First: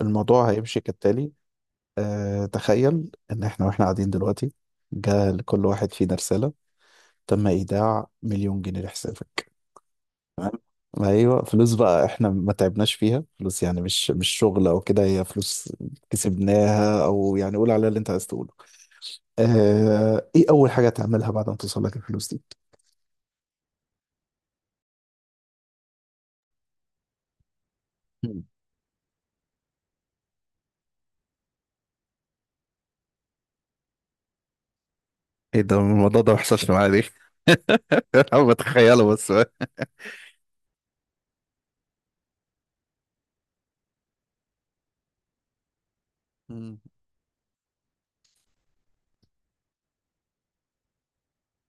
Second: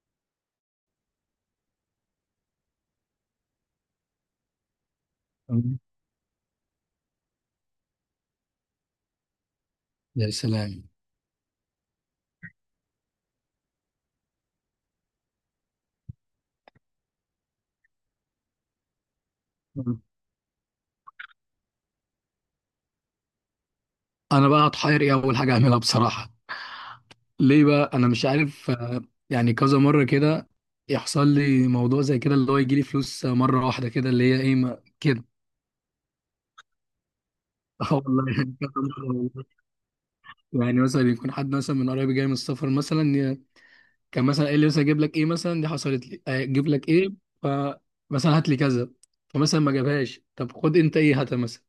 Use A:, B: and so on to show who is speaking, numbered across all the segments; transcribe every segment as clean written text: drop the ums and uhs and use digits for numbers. A: الموضوع هيمشي كالتالي. تخيل ان احنا واحنا قاعدين دلوقتي، جاء لكل
B: مم.
A: واحد فينا رسالة: تم ايداع مليون جنيه لحسابك.
B: يا
A: تمام.
B: سلام.
A: ما ايوه، فلوس بقى، احنا ما تعبناش فيها، فلوس يعني مش شغل او كده، هي فلوس كسبناها، او يعني قول عليها اللي انت عايز تقوله.
B: مم.
A: ايه اول حاجة تعملها بعد ما توصل لك الفلوس دي؟
B: انا بقى هتحير ايه اول حاجه اعملها بصراحه، ليه بقى انا مش
A: مم.
B: عارف. يعني كذا مره كده يحصل لي موضوع زي كده اللي هو يجي لي فلوس مره واحده كده اللي هي ايه ما كده.
A: ايه ده، الموضوع ده ما حصلش معايا ليه؟
B: اه والله
A: انا
B: يعني كذا
A: بتخيله
B: مره
A: بس.
B: والله. يعني مثلا يكون حد مثلا من قرايبي جاي من السفر مثلا كان مثلا قال لي مثلا اجيب لك ايه مثلا دي حصلت لي اجيب
A: مم.
B: لك ايه، فمثلا هات لي كذا فمثلا ما جابهاش. طب خد انت ايه، هات مثلا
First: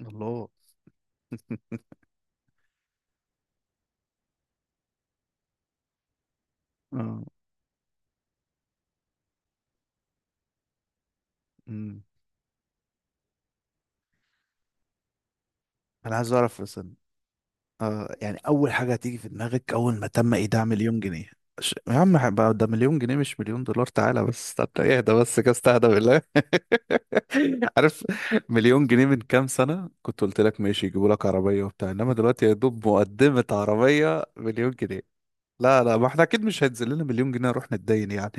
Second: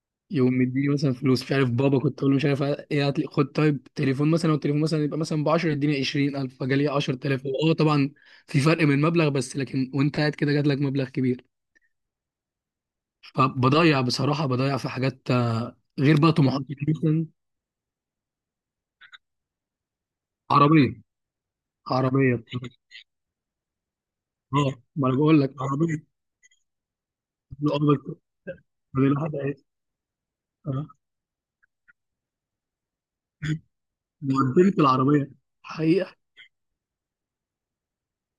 A: الله.
B: يقوم مديني مثلا فلوس، مش عارف بابا كنت اقول له مش عارف ايه هات لي، خد طيب تليفون مثلا، والتليفون مثلا يبقى مثلا ب 10 اديني 20,000 فجالي
A: آه،
B: 10,000 اه طبعا في فرق من المبلغ بس، لكن وانت قاعد كده جات لك مبلغ كبير
A: مم.
B: فبضيع بصراحه، بضيع في حاجات
A: انا
B: غير
A: عايز
B: بقى
A: اعرف
B: طموحاتي
A: بس.
B: مثلا.
A: يعني أول حاجة هتيجي في دماغك أول ما تم إيداع مليون
B: عربيه.
A: جنيه؟ يا عم
B: عربيه
A: هبقى، ده
B: بصراحة.
A: مليون جنيه مش مليون دولار. تعالى بس
B: اه
A: استنى،
B: ما
A: اهدى
B: انا
A: بس
B: بقول
A: كده،
B: لك
A: استهدى
B: عربيه،
A: بالله.
B: اه
A: عارف،
B: بس.
A: مليون
B: ما
A: جنيه من
B: الواحد
A: كام
B: عايز-
A: سنة كنت قلت لك
B: اه
A: ماشي يجيبوا لك عربية وبتاع، إنما دلوقتي يا دوب مقدمة عربية
B: ده
A: مليون
B: قدمت
A: جنيه.
B: العربيه
A: لا لا، ما
B: حقيقه.
A: احنا أكيد مش هينزل لنا مليون جنيه نروح نتدين يعني.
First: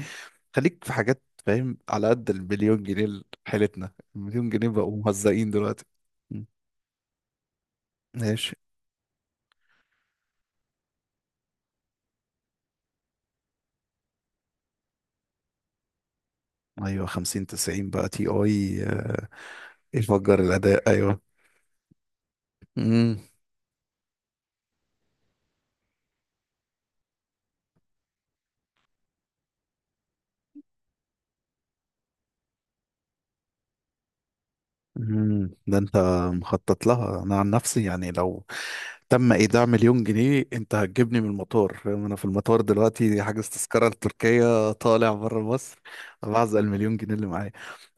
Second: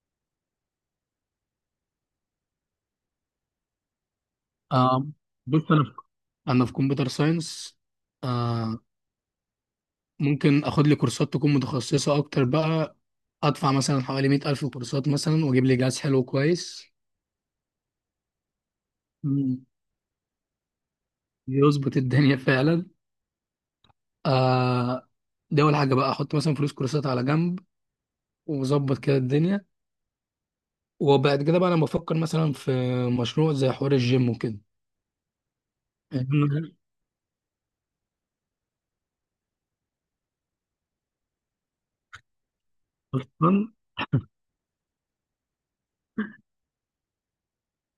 A: خليك في حاجات، فاهم؟ على قد المليون جنيه حيلتنا، المليون جنيه بقوا
B: آه
A: مهزقين
B: بص انا
A: دلوقتي.
B: في،
A: م.
B: كمبيوتر ساينس.
A: ماشي.
B: آه، ممكن اخد لي كورسات تكون متخصصة اكتر بقى، ادفع مثلا حوالي 100,000 كورسات مثلا، واجيب لي جهاز حلو كويس.
A: ايوه 50 90 بقى تي اي،
B: مم.
A: يفجر الاداء. ايوه.
B: يظبط الدنيا فعلا.
A: امم.
B: آه، دي اول حاجه بقى، احط مثلا فلوس كورسات على جنب، واظبط كده الدنيا. وبعد كده بقى انا بفكر مثلا في مشروع زي حوار الجيم وكده.
A: أمم. ده انت
B: أنا
A: مخطط لها. انا عن نفسي يعني، لو تم ايداع مليون جنيه، انت هتجيبني من المطار، فاهم؟ انا في المطار دلوقتي حاجز
B: اصلا
A: تذكره لتركيا، طالع بره مصر بعزق المليون جنيه اللي معايا.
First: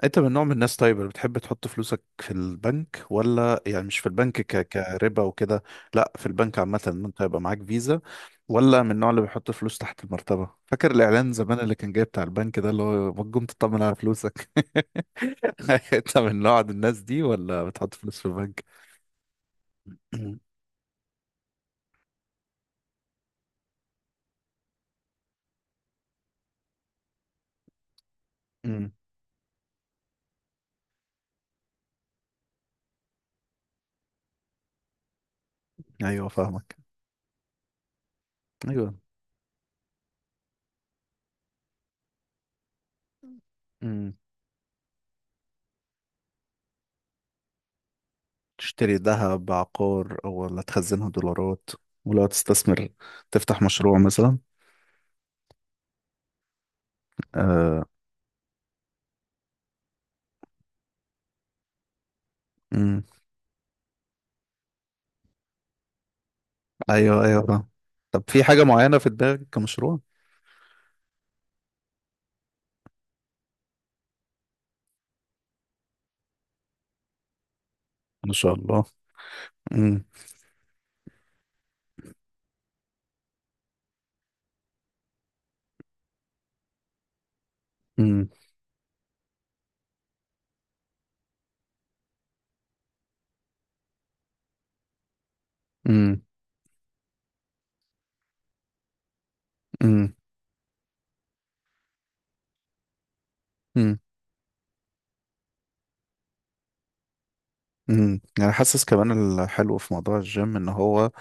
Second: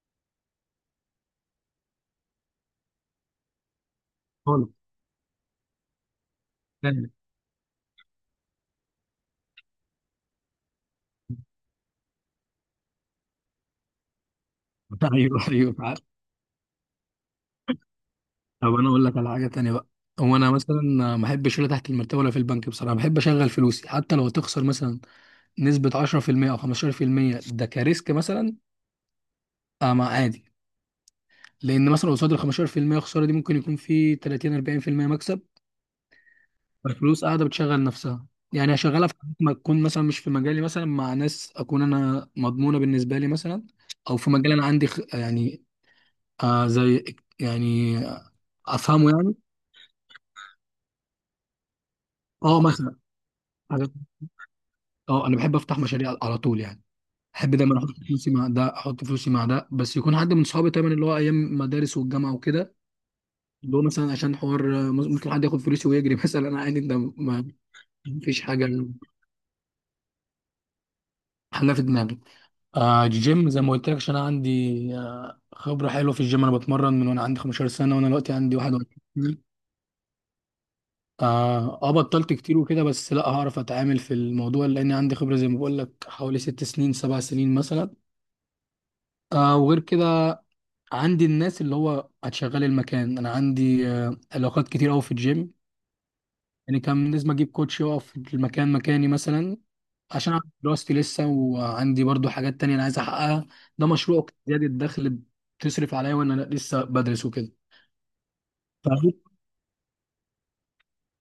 A: انت من نوع من الناس طيب اللي بتحب تحط فلوسك في البنك، ولا يعني مش في البنك،
B: خالص.
A: كربا وكده؟ لا في البنك عامه، ان
B: تاني.
A: انت يبقى معاك فيزا. ولا من النوع اللي بيحط فلوس تحت المرتبه؟ فاكر الاعلان زمان اللي كان جاي بتاع البنك ده، اللي هو ما تقوم تطمن على فلوسك.
B: ايوه ايوه فعلا.
A: انت من نوع الناس دي ولا بتحط فلوس في البنك؟
B: طب انا اقول لك على حاجه تانية بقى، هو انا مثلا ما احبش ولا تحت المرتبه ولا في البنك بصراحه، بحب اشغل فلوسي حتى لو تخسر مثلا نسبة 10% أو 15%، ده كريسك مثلا.
A: امم.
B: آه ما عادي، لأن مثلا قصاد ال 15% خسارة دي ممكن يكون في 30 40% مكسب،
A: ايوه فاهمك.
B: فالفلوس قاعدة بتشغل نفسها. يعني
A: ايوه.
B: هشغلها في حاجات ما تكون مثلا مش في مجالي، مثلا مع ناس أكون أنا مضمونة بالنسبة لي مثلا،
A: امم.
B: أو في مجال أنا عندي يعني، زي يعني
A: تشتري
B: أفهمه يعني.
A: ذهب، عقار، او ولا تخزنها دولارات؟ ولو
B: أه
A: تستثمر،
B: مثلا
A: تفتح
B: حاجات-
A: مشروع مثلا؟
B: أه أنا بحب أفتح مشاريع على طول يعني. احب دايما
A: آه.
B: احط فلوسي مع ده، احط فلوسي مع ده، بس يكون حد من صحابي دايما، اللي هو ايام مدارس والجامعه وكده،
A: امم.
B: اللي هو مثلا عشان حوار. ممكن حد ياخد فلوسي ويجري مثلا انا عادي، ده ما
A: ايوه ايوه فاهم.
B: ما
A: طب
B: فيش
A: في حاجة
B: حاجه.
A: معينة في دماغك كمشروع؟
B: حلا في دماغي، جيم زي ما قلت لك، عشان انا عندي خبره حلوه في الجيم، انا بتمرن من وانا عندي 15 سنه، وانا دلوقتي
A: ما شاء
B: عندي
A: الله.
B: 21 سنه.
A: امم.
B: بطلت كتير وكده بس، لا هعرف اتعامل في الموضوع لان عندي خبره زي ما بقول لك حوالي 6 سنين 7 سنين مثلا.
A: امم.
B: آه، وغير كده عندي الناس اللي هو هتشغل المكان، انا عندي علاقات كتير قوي في الجيم.
A: امم.
B: يعني كان لازم اجيب كوتش يقف في المكان مكاني مثلا
A: امم.
B: عشان أعمل دراستي لسه، وعندي برضو حاجات تانية انا عايز احققها. ده
A: امم.
B: مشروع زيادة الدخل بتصرف عليا وانا لسه بدرس وكده.
A: امم. يعني حاسس
B: فاهم؟
A: كمان الحلو في موضوع الجيم ان هو،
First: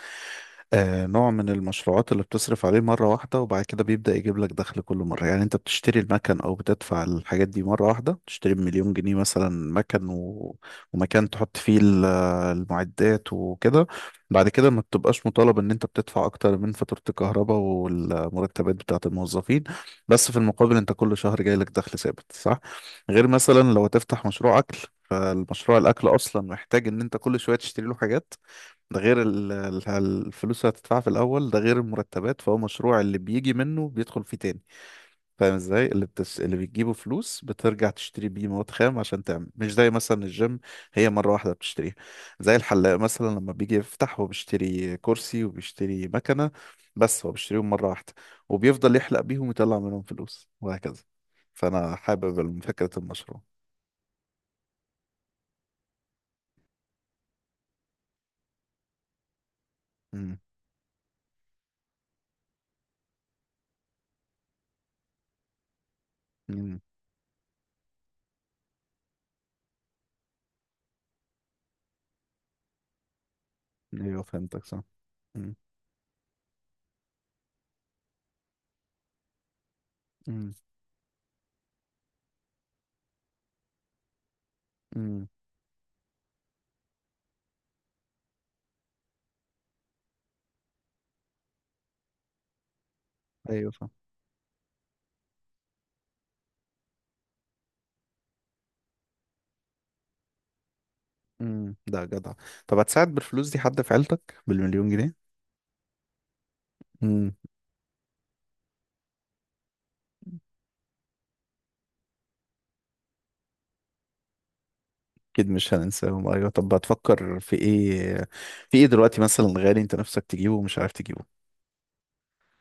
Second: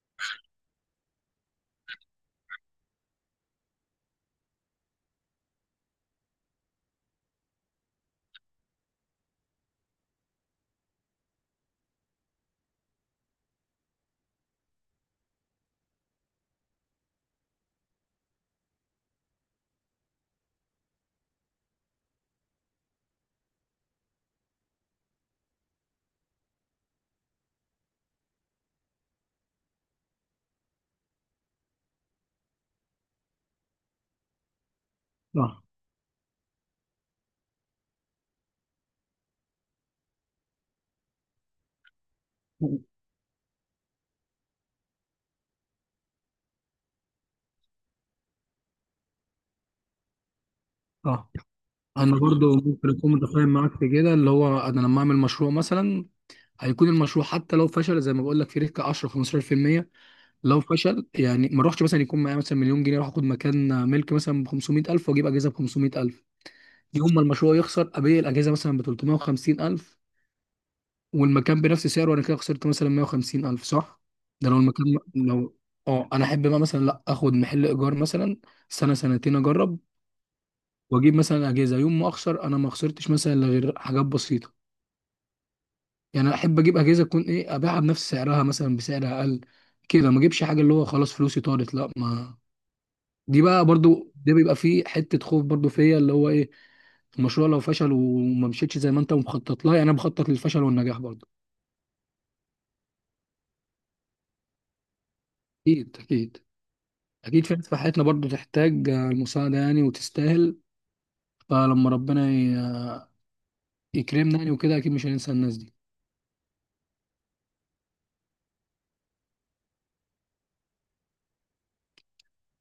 A: نوع من المشروعات اللي بتصرف عليه مرة واحدة وبعد كده بيبدأ يجيب لك دخل كل مرة. يعني انت بتشتري المكن او بتدفع الحاجات دي مرة واحدة، بتشتري بمليون جنيه مثلا مكن ومكان تحط فيه المعدات وكده. بعد كده ما بتبقاش مطالب ان انت بتدفع اكتر من فاتورة الكهرباء والمرتبات بتاعة الموظفين، بس في المقابل انت كل شهر جاي لك دخل ثابت، صح؟ غير مثلا لو تفتح مشروع اكل، فالمشروع الاكل اصلا محتاج ان انت كل شوية تشتري له حاجات. ده غير الفلوس اللي هتدفعها في الاول، ده غير المرتبات. فهو مشروع اللي بيجي منه بيدخل فيه تاني. فاهم
B: اه،
A: ازاي اللي اللي بتجيبه فلوس بترجع تشتري بيه مواد خام عشان تعمل، مش زي مثلا الجيم، هي مره واحده بتشتريها. زي الحلاق مثلا لما بيجي يفتح هو بيشتري كرسي وبيشتري مكنه، بس هو بيشتريهم مره واحده وبيفضل يحلق بيهم ويطلع منهم فلوس، وهكذا.
B: اه،
A: فانا
B: انا
A: حابب
B: برضو
A: فكره
B: ممكن اكون
A: المشروع.
B: متفاهم معاك في كده، اللي هو انا لما اعمل مشروع مثلا، هيكون المشروع حتى لو فشل زي ما بقول لك في ريسك 10 15%،
A: امم.
B: لو فشل يعني ما اروحش. مثلا يكون معايا مثلا مليون جنيه اروح اخد مكان ملك مثلا ب 500,000 واجيب اجهزه ب 500,000،
A: امم.
B: يوم ما المشروع يخسر ابيع الاجهزه مثلا ب 350 الف، والمكان بنفس سعره، انا كده خسرت مثلا 150 الف صح.
A: ايوه
B: ده لو
A: فهمتك. صح.
B: المكان،
A: امم.
B: لو اه انا احب بقى مثلا لا، اخد محل ايجار مثلا سنه سنتين اجرب،
A: امم.
B: واجيب مثلا اجهزه يوم ما اخسر انا ما خسرتش مثلا إلا غير حاجات بسيطه.
A: امم.
B: يعني أنا احب اجيب اجهزه تكون ايه، ابيعها بنفس سعرها مثلا بسعر اقل، كده ما اجيبش حاجه اللي هو خلاص فلوسي طارت. لا ما دي بقى
A: ايوه.
B: برضو، ده بيبقى فيه حته خوف برضو فيا، اللي هو ايه، المشروع لو فشل وما مشيتش زي ما انت مخطط لها، يعني انا بخطط للفشل والنجاح برضه.
A: امم. ده جدع. طب هتساعد بالفلوس دي حد في عيلتك بالمليون جنيه؟
B: اكيد اكيد
A: امم.
B: اكيد في ناس في حياتنا برضه تحتاج المساعده يعني وتستاهل، فلما ربنا ي- يكرمنا يعني وكده، اكيد مش هننسى
A: اكيد
B: الناس دي.
A: مش هننساهم، ايوه. طب هتفكر في ايه؟ في ايه دلوقتي مثلا غالي انت نفسك تجيبه ومش عارف تجيبه؟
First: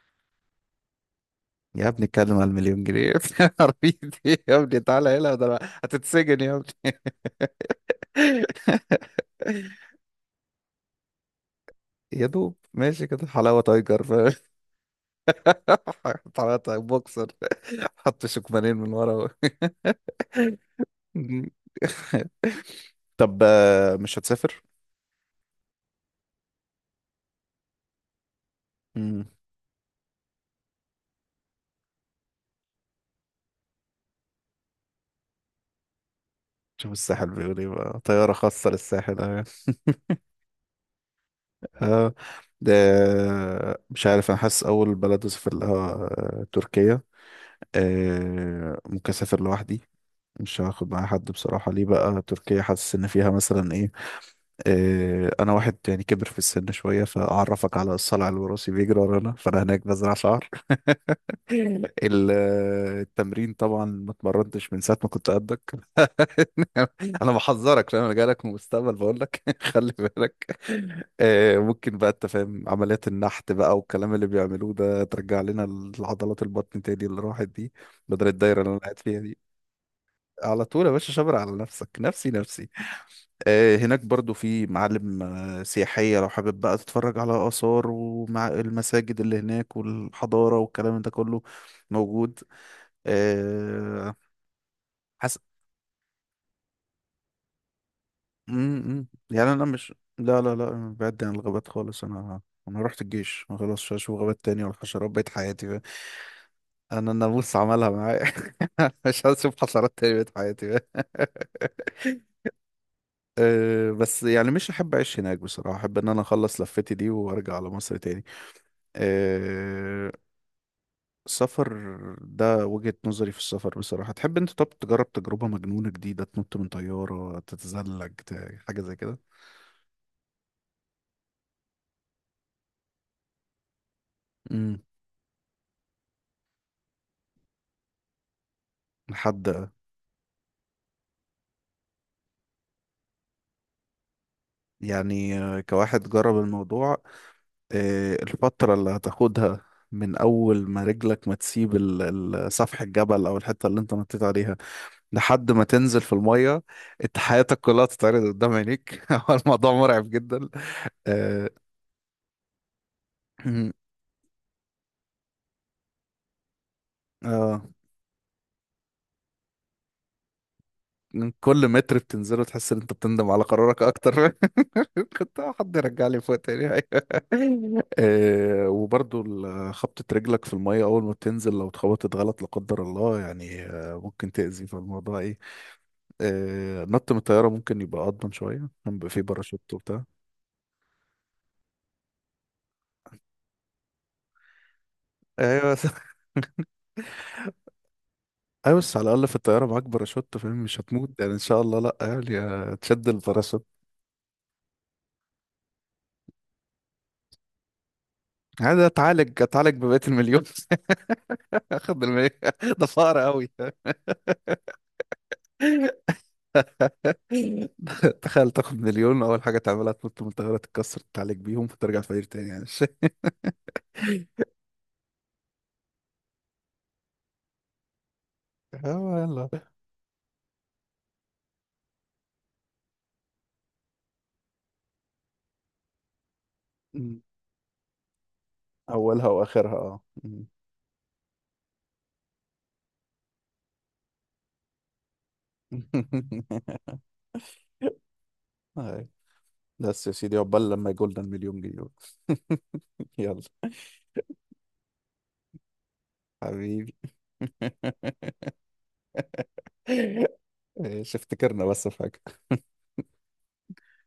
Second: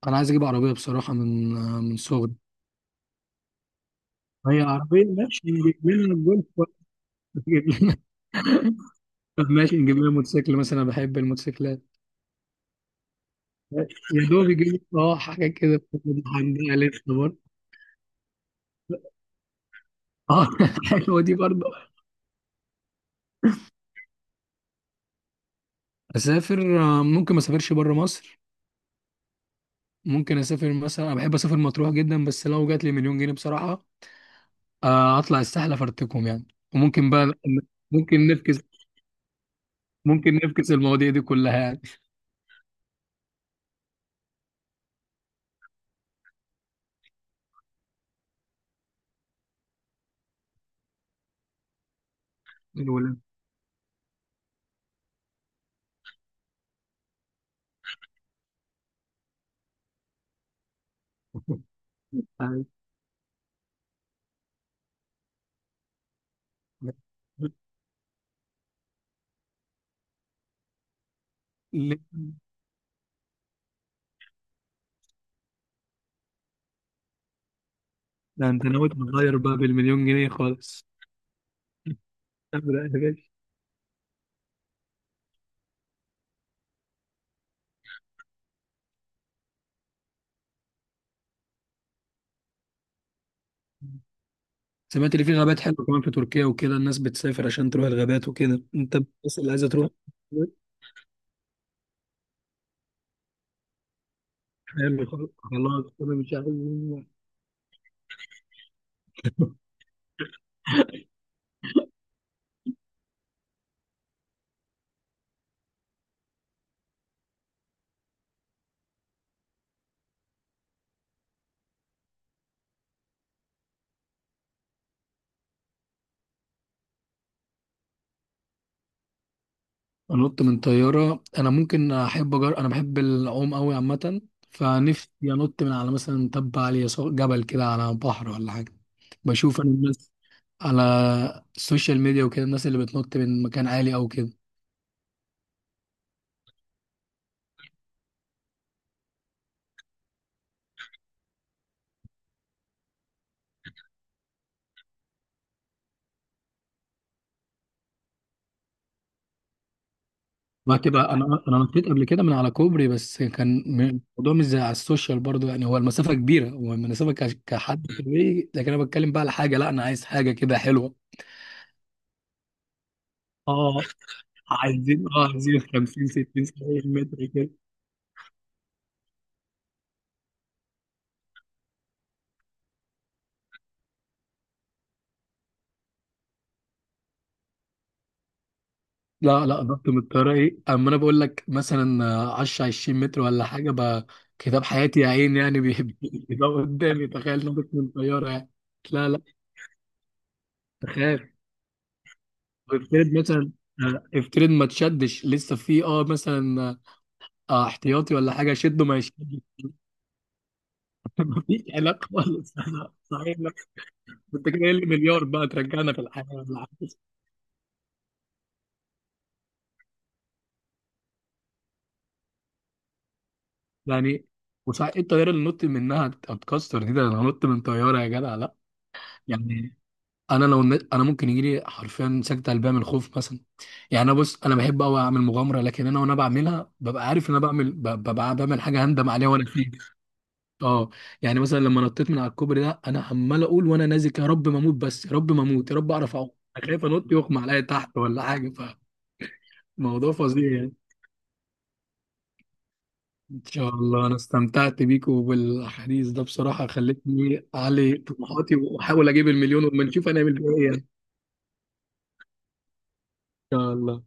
B: انا عايز اجيب عربيه بصراحه، من آه،
A: يا
B: من
A: ابني اتكلم
B: صغري.
A: على المليون جنيه يا ابني، عارفين إيه؟ يا
B: هي
A: ابني
B: عربيه
A: تعالى هنا،
B: ماشي،
A: ده أنا
B: نجيب لنا
A: هتتسجن
B: الجولف،
A: يا
B: ولا
A: ابني.
B: نجيب لنا طب ماشي، نجيب لنا موتوسيكل مثلا، أنا بحب الموتوسيكلات.
A: يا دوب ماشي كده حلاوة تايجر،
B: يا
A: فاهم؟
B: دوب يجيب لنا اه حاجه كده،
A: حلاوة
B: هنجيبها
A: تايجر
B: لسه
A: بوكسر،
B: برضه
A: حط شكمانين من ورا.
B: اه. حلوه دي
A: مم.
B: برضه.
A: طب مش هتسافر؟
B: اسافر، ممكن ما اسافرش بره مصر.
A: مم.
B: ممكن اسافر مثلا، انا بحب اسافر مطروح جدا، بس لو جات لي مليون جنيه بصراحه، اطلع الساحل افرتكم يعني،
A: شوف
B: وممكن
A: الساحل
B: بقى
A: بيقول ايه بقى،
B: ممكن
A: طيارة
B: نفكس،
A: خاصة للساحل.
B: المواضيع دي كلها يعني.
A: آه. ده مش عارف، انا حاسس اول بلد اسافر لها تركيا. آه ممكن اسافر لوحدي، مش هاخد معايا حد بصراحة. ليه بقى تركيا؟ حاسس ان
B: الولاد.
A: فيها مثلا ايه؟ انا واحد يعني كبر في السن شوية، فاعرفك على الصلع الوراثي بيجري ورانا، فانا هناك بزرع شعر. ال- التمرين طبعا ما اتمرنتش من ساعة ما كنت قدك. انا بحذرك، لان انا جاي لك من المستقبل بقول لك خلي بالك. ممكن
B: ليه؟
A: بقى انت فاهم عمليات النحت بقى والكلام اللي بيعملوه ده، ترجع لنا العضلات، البطن تاني اللي راحت دي، بدل
B: ده
A: الدايرة
B: انت
A: اللي انا
B: ناوي
A: قاعد فيها
B: تغير
A: دي.
B: بقى بالمليون جنيه
A: على طول
B: خالص.
A: يا باشا، شبر على نفسك، نفسي نفسي.
B: ابدا يا باشا.
A: هناك برضو في معالم سياحية، لو حابب بقى تتفرج على آثار، ومع المساجد اللي هناك والحضارة والكلام ده كله موجود. أه
B: سمعت ان في
A: حس...
B: غابات حلوه كمان في تركيا وكده، الناس بتسافر عشان تروح الغابات
A: م-
B: وكده، انت
A: م.
B: بس اللي
A: يعني انا
B: عايزه تروح.
A: مش، لا لا لا أنا بعد عن الغابات خالص. انا رحت الجيش، ما خلاص مش هشوف غابات تاني ولا
B: حلو
A: حشرات بقيت
B: خلاص
A: حياتي بقى.
B: خلاص انا مش عايز.
A: انا الناموس عملها معايا. مش هشوف حشرات تاني بقيت حياتي بقى. بس يعني مش احب اعيش هناك بصراحة، احب ان انا اخلص لفتي دي وارجع على مصر تاني. أه السفر، ده وجهة نظري في السفر بصراحة. تحب انت طب تجرب تجربة مجنونة جديدة، تنط من طيارة، تتزلج، حاجة زي كده؟
B: انط من طياره، انا ممكن احب انا بحب العوم قوي عامه،
A: امم.
B: فنفسي انط من على مثلا تبة عاليه، سواء جبل كده على بحر ولا حاجه.
A: لحد،
B: بشوف انا الناس على السوشيال ميديا وكده، الناس اللي بتنط من مكان عالي او كده.
A: يعني كواحد جرب الموضوع، الفترة اللي هتاخدها من أول ما رجلك ما تسيب سفح الجبل أو الحتة اللي أنت نطيت عليها لحد ما تنزل في المية، أنت حياتك كلها تتعرض قدام عينيك. هو الموضوع مرعب جدا.
B: وهتبقى انا
A: آه،
B: انا نطيت قبل كده من على كوبري، بس كان الموضوع مش زي على السوشيال برضو يعني، هو المسافه كبيره، هو المسافه
A: آه،
B: كحد طبيعي، لكن انا بتكلم بقى على حاجه، لا انا عايز حاجه كده حلوه.
A: كل متر بتنزله تحس ان انت بتندم على
B: اه
A: قرارك اكتر.
B: عايزين اه
A: كنت
B: عايزين
A: حد
B: 50
A: يرجع لي فوق
B: 60
A: تاني،
B: 70
A: أيوة.
B: متر كده.
A: وبرضو خبطة رجلك في المية أول ما بتنزل، لو اتخبطت غلط لا قدر الله يعني ممكن تأذي في الموضوع إيه. نط من الطيارة ممكن يبقى أضمن شوية، كان بيبقى فيه
B: لا لا،
A: باراشوت
B: ضغط من
A: وبتاع.
B: الطيارة ايه، اما انا بقول لك مثلا 10 20 متر ولا حاجة بقى، كتاب حياتي يا عين يعني
A: أيوة بس
B: بيبقى قدامي، تخيل ضغط من الطيارة يعني.
A: أيوة، بس على
B: لا لا،
A: الأقل في الطيارة معاك باراشوت، فاهم؟ مش هتموت
B: تخيل،
A: يعني إن شاء الله لأ يعني، تشد
B: افترض مثلا،
A: الباراشوت.
B: افترض ما تشدش، لسه في مثلا اه احتياطي ولا حاجة، شده
A: عادي
B: ما يشدش.
A: أتعالج أتعالج ببقية المليون.
B: مفيش
A: أخد
B: علاقة
A: المليون
B: خالص.
A: ده
B: لا،
A: فقر
B: صحيح
A: أوي.
B: لا. انت كده قايل لي مليار بقى ترجعنا في الحياة ولا حاجة
A: تخيل تاخد مليون، اول حاجه تعملها تنط من الطياره تتكسر تعالج بيهم فترجع فقير تاني يعني مش.
B: يعني. وصحيح ايه الطيارة اللي نط منها هتتكسر دي، ده انا نط من طيارة يا جدع لا
A: اه يلا.
B: يعني. انا لو النت انا ممكن يجي لي حرفيا سكتة قلبيه من الخوف مثلا يعني. انا بص انا بحب قوي اعمل مغامره، لكن انا وانا بعملها ببقى
A: مم.
B: عارف ان انا بعمل ببقى بعمل حاجه هندم
A: اولها
B: عليها وانا فيه.
A: واخرها اه. مم.
B: اه. يعني مثلا لما نطيت من على الكوبري ده، انا عمال اقول وانا نازل يا رب ما اموت بس، يا رب ما اموت، يا رب اعرف اعوم. انا خايف انط يغمى عليا تحت ولا حاجه،
A: هاي. بس
B: فالموضوع
A: يا سيدي،
B: فظيع
A: عقبال
B: يعني.
A: لما يجولنا المليون جنيه بقى. يلا
B: ان شاء الله، انا استمتعت بيك وبالحديث ده بصراحه،
A: حبيبي.
B: خلتني اعلي طموحاتي واحاول اجيب المليون، وما نشوف
A: إيه،
B: هنعمل فيها ايه يعني.
A: شفت كرنا بس في حاجه.
B: ان شاء الله.